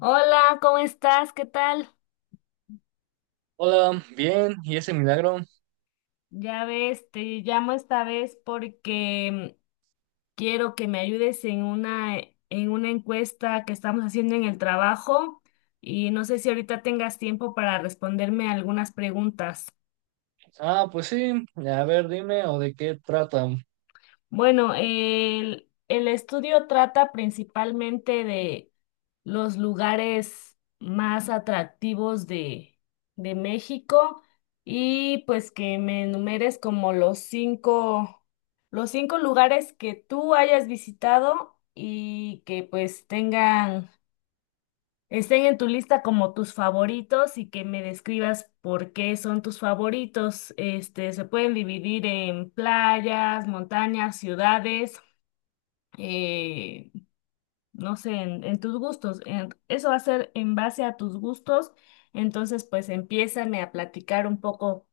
Hola, ¿cómo estás? ¿Qué tal? Hola, bien, ¿y ese milagro? Ya ves, te llamo esta vez porque quiero que me ayudes en una encuesta que estamos haciendo en el trabajo y no sé si ahorita tengas tiempo para responderme algunas preguntas. Ah, pues sí, a ver, dime, ¿o de qué tratan? Bueno, el estudio trata principalmente de los lugares más atractivos de México y pues que me enumeres como los cinco lugares que tú hayas visitado y que pues tengan, estén en tu lista como tus favoritos y que me describas por qué son tus favoritos. Este, se pueden dividir en playas, montañas, ciudades eh, no sé, en tus gustos. Eso va a ser en base a tus gustos. Entonces, pues empiézame a platicar un poco.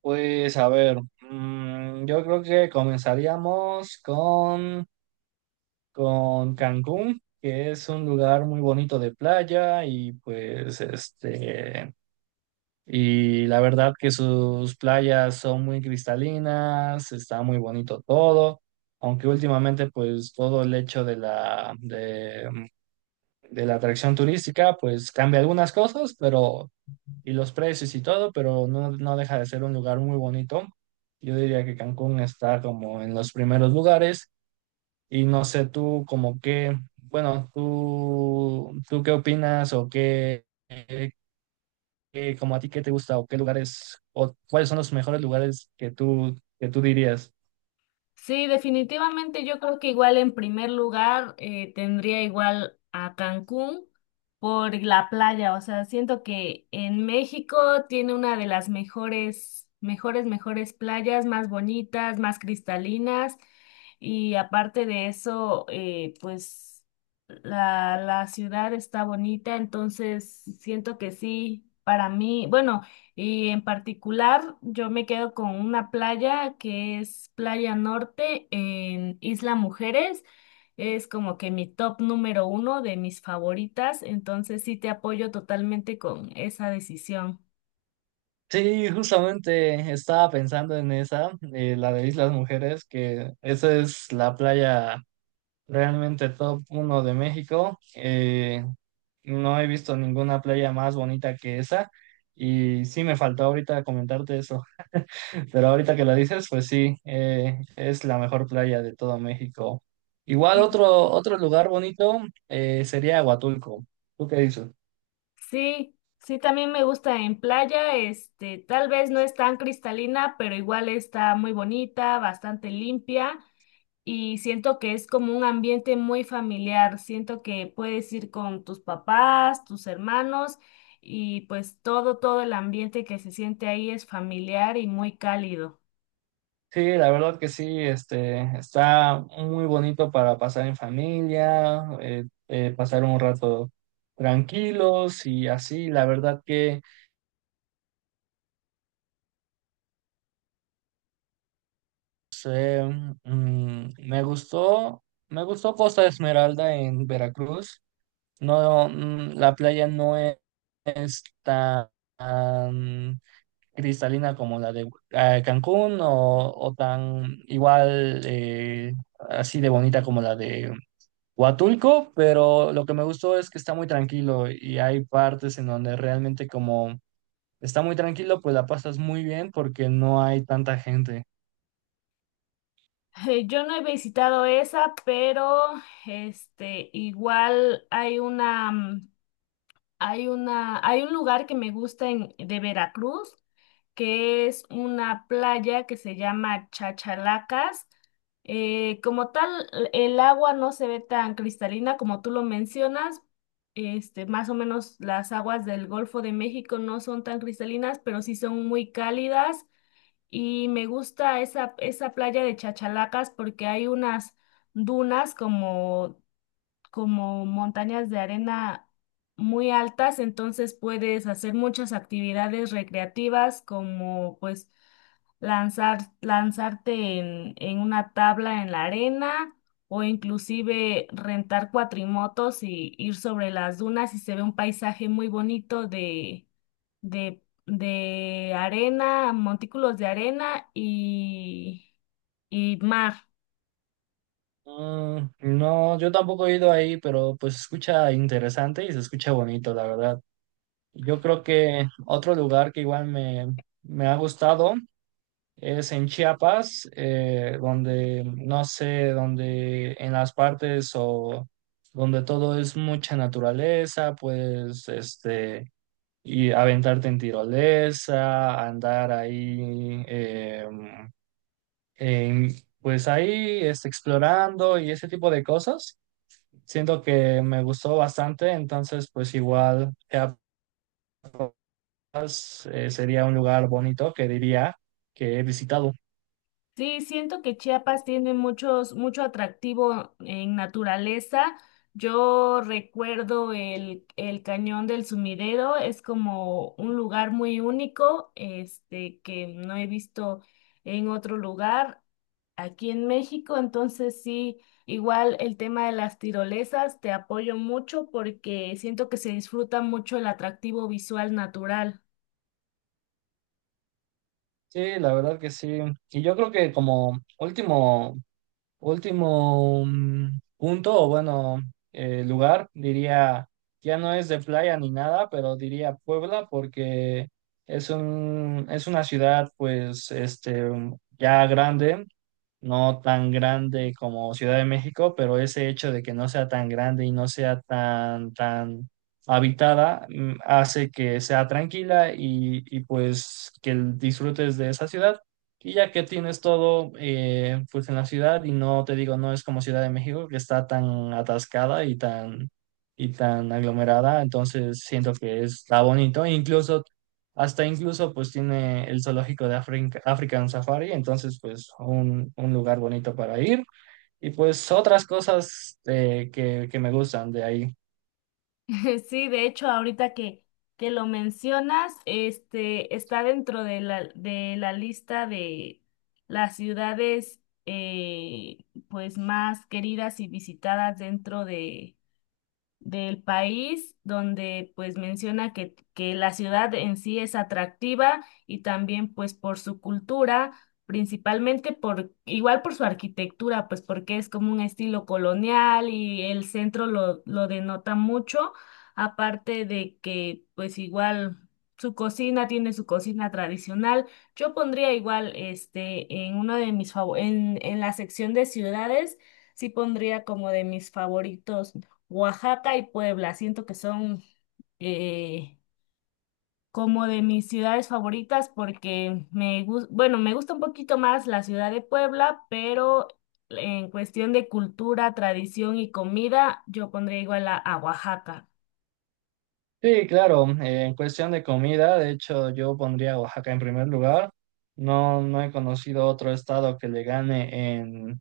Pues a ver, yo creo que comenzaríamos con Cancún, que es un lugar muy bonito de playa y la verdad que sus playas son muy cristalinas, está muy bonito todo, aunque últimamente pues todo el hecho de la atracción turística, pues cambia algunas cosas, pero y los precios y todo, pero no, no deja de ser un lugar muy bonito. Yo diría que Cancún está como en los primeros lugares y no sé tú como qué, bueno, tú qué opinas o como a ti qué te gusta o qué lugares o cuáles son los mejores lugares que tú dirías. Sí, definitivamente yo creo que igual en primer lugar tendría igual a Cancún por la playa, o sea, siento que en México tiene una de las mejores, mejores, mejores playas, más bonitas, más cristalinas y aparte de eso, pues la ciudad está bonita, entonces siento que sí, para mí, bueno. Y en particular, yo me quedo con una playa que es Playa Norte en Isla Mujeres. Es como que mi top número uno de mis favoritas, entonces sí te apoyo totalmente con esa decisión. Sí, justamente estaba pensando en esa, la de Islas Mujeres, que esa es la playa realmente top uno de México. No he visto ninguna playa más bonita que esa. Y sí me faltó ahorita comentarte eso. Pero ahorita que lo dices, pues sí, es la mejor playa de todo México. Igual otro lugar bonito, sería Huatulco. ¿Tú qué dices? Sí, sí, también me gusta en playa, este, tal vez no es tan cristalina, pero igual está muy bonita, bastante limpia. Y siento que es como un ambiente muy familiar. Siento que puedes ir con tus papás, tus hermanos y pues todo, todo el ambiente que se siente ahí es familiar y muy cálido. Sí, la verdad que sí, está muy bonito para pasar en familia, pasar un rato tranquilos y así, la verdad que sí, me gustó Costa Esmeralda en Veracruz. No, la playa no e- es tan cristalina como la de Cancún , o tan igual, así de bonita como la de Huatulco, pero lo que me gustó es que está muy tranquilo y hay partes en donde realmente como está muy tranquilo, pues la pasas muy bien porque no hay tanta gente. Yo no he visitado esa, pero este igual hay una hay una, hay un lugar que me gusta en, de Veracruz, que es una playa que se llama Chachalacas. Como tal, el agua no se ve tan cristalina como tú lo mencionas. Este, más o menos las aguas del Golfo de México no son tan cristalinas, pero sí son muy cálidas. Y me gusta esa, esa playa de Chachalacas porque hay unas dunas como como montañas de arena muy altas, entonces puedes hacer muchas actividades recreativas como pues lanzar, lanzarte en una tabla en la arena o inclusive rentar cuatrimotos y ir sobre las dunas y se ve un paisaje muy bonito de arena, montículos de arena y mar. No, yo tampoco he ido ahí, pero pues se escucha interesante y se escucha bonito, la verdad. Yo creo que otro lugar que igual me ha gustado es en Chiapas, donde, no sé, donde en las partes o donde todo es mucha naturaleza, pues, y aventarte en tirolesa, andar ahí, en- pues ahí, explorando y ese tipo de cosas. Siento que me gustó bastante, entonces pues igual Chiapas, sería un lugar bonito que diría que he visitado. Sí, siento que Chiapas tiene muchos, mucho atractivo en naturaleza. Yo recuerdo el Cañón del Sumidero, es como un lugar muy único, este, que no he visto en otro lugar aquí en México. Entonces sí, igual el tema de las tirolesas, te apoyo mucho porque siento que se disfruta mucho el atractivo visual natural. Sí, la verdad que sí. Y yo creo que como último punto, o bueno, lugar, diría, ya no es de playa ni nada, pero diría Puebla porque es una ciudad pues ya grande, no tan grande como Ciudad de México, pero ese hecho de que no sea tan grande y no sea tan habitada, hace que sea tranquila y pues que disfrutes de esa ciudad. Y ya que tienes todo, pues en la ciudad y no te digo, no es como Ciudad de México que está tan atascada y tan aglomerada, entonces siento que está bonito, incluso hasta incluso pues tiene el zoológico de African Safari, entonces pues un lugar bonito para ir y pues otras cosas, que me gustan de ahí. Sí, de hecho, ahorita que lo mencionas, este está dentro de la lista de las ciudades eh, pues más queridas y visitadas dentro de del país, donde pues menciona que la ciudad en sí es atractiva y también pues por su cultura, principalmente por, igual por su arquitectura, pues porque es como un estilo colonial y el centro lo denota mucho, aparte de que pues igual su cocina tiene su cocina tradicional. Yo pondría igual este en uno de mis favor en la sección de ciudades, sí pondría como de mis favoritos. Oaxaca y Puebla. Siento que son eh, como de mis ciudades favoritas porque me gusta, bueno, me gusta un poquito más la ciudad de Puebla, pero en cuestión de cultura, tradición y comida, yo pondría igual a Oaxaca. Sí, claro, en cuestión de comida, de hecho yo pondría a Oaxaca en primer lugar. No, no he conocido otro estado que le gane en,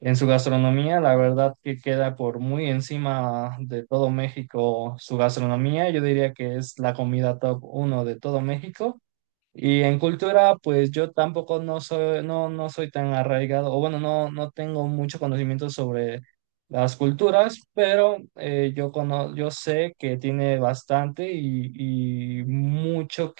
en su gastronomía. La verdad que queda por muy encima de todo México su gastronomía. Yo diría que es la comida top uno de todo México. Y en cultura, pues yo tampoco no, no soy tan arraigado, o bueno, no, no tengo mucho conocimiento sobre las culturas, pero yo sé que tiene bastante y mucho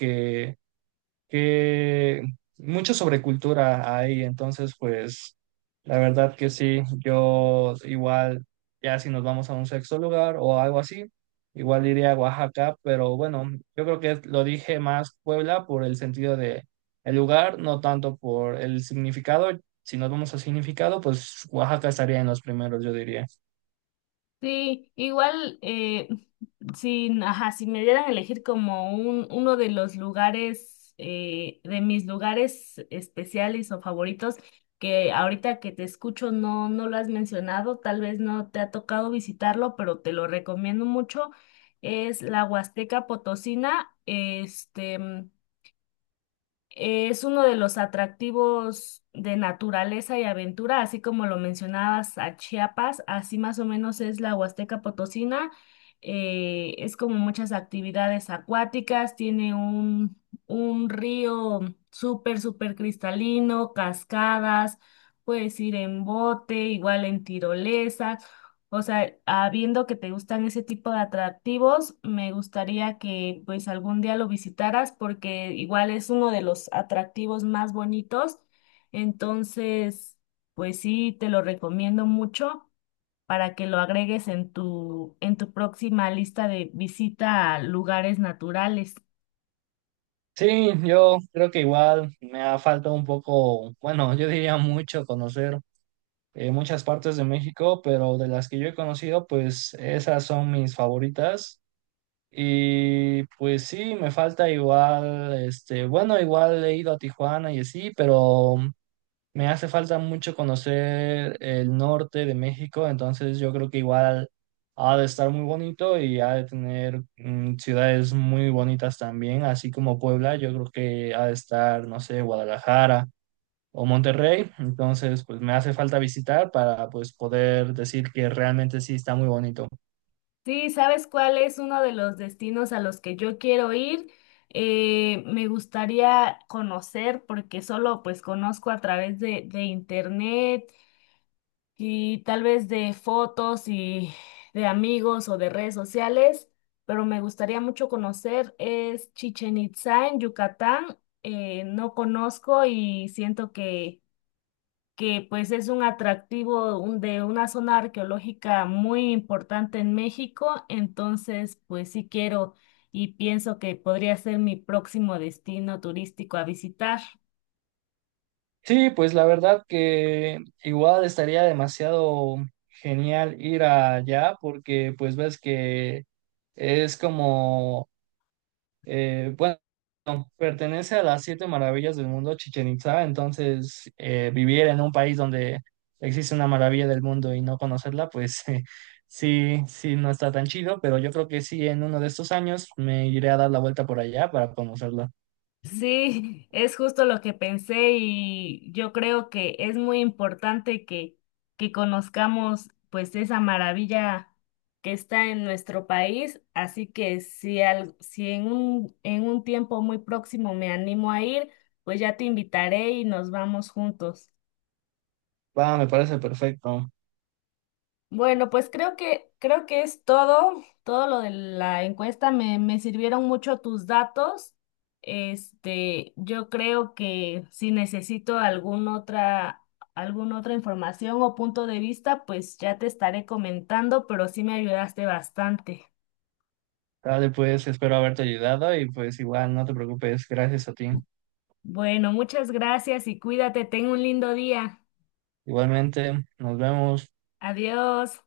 que mucha sobrecultura hay, entonces pues la verdad que sí, yo igual ya si nos vamos a un sexto lugar o algo así, igual iría a Oaxaca, pero bueno, yo creo que lo dije más Puebla por el sentido de el lugar, no tanto por el significado. Si nos vamos al significado, pues Oaxaca estaría en los primeros, yo diría. Sí, igual, si, ajá, si me dieran a elegir como un, uno de los lugares, de mis lugares especiales o favoritos, que ahorita que te escucho no, no lo has mencionado, tal vez no te ha tocado visitarlo, pero te lo recomiendo mucho, es la Huasteca Potosina. Este, es uno de los atractivos de naturaleza y aventura, así como lo mencionabas a Chiapas, así más o menos es la Huasteca Potosina. Es como muchas actividades acuáticas, tiene un río súper, súper cristalino, cascadas, puedes ir en bote, igual en tirolesa. O sea, habiendo que te gustan ese tipo de atractivos, me gustaría que pues algún día lo visitaras porque igual es uno de los atractivos más bonitos. Entonces, pues sí, te lo recomiendo mucho para que lo agregues en tu próxima lista de visita a lugares naturales. Sí, yo creo que igual me ha faltado un poco, bueno, yo diría mucho conocer en muchas partes de México, pero de las que yo he conocido, pues esas son mis favoritas. Y pues sí, me falta igual, bueno, igual he ido a Tijuana y así, pero me hace falta mucho conocer el norte de México, entonces yo creo que igual ha de estar muy bonito y ha de tener, ciudades muy bonitas también, así como Puebla, yo creo que ha de estar, no sé, Guadalajara o Monterrey, entonces pues me hace falta visitar para pues poder decir que realmente sí está muy bonito. Sí, ¿sabes cuál es uno de los destinos a los que yo quiero ir? Me gustaría conocer porque solo pues conozco a través de internet y tal vez de fotos y de amigos o de redes sociales, pero me gustaría mucho conocer es Chichen Itzá en Yucatán. No conozco y siento que pues es un atractivo de una zona arqueológica muy importante en México, entonces pues sí quiero y pienso que podría ser mi próximo destino turístico a visitar. Sí, pues la verdad que igual estaría demasiado genial ir allá porque pues ves que es como, bueno, pertenece a las siete maravillas del mundo, Chichen Itza, entonces vivir en un país donde existe una maravilla del mundo y no conocerla, pues sí, sí, no está tan chido, pero yo creo que sí, en uno de estos años me iré a dar la vuelta por allá para conocerla. Sí, es justo lo que pensé y yo creo que es muy importante que conozcamos pues esa maravilla que está en nuestro país, así que si, al, si en un, en un tiempo muy próximo me animo a ir, pues ya te invitaré y nos vamos juntos. Va, me parece perfecto. Bueno, pues creo que es todo, todo lo de la encuesta. Me sirvieron mucho tus datos. Este, yo creo que si necesito alguna otra información o punto de vista, pues ya te estaré comentando, pero sí me ayudaste bastante. Dale, pues espero haberte ayudado y pues igual no te preocupes, gracias a ti. Bueno, muchas gracias y cuídate. Ten un lindo día. Igualmente, nos vemos. Adiós.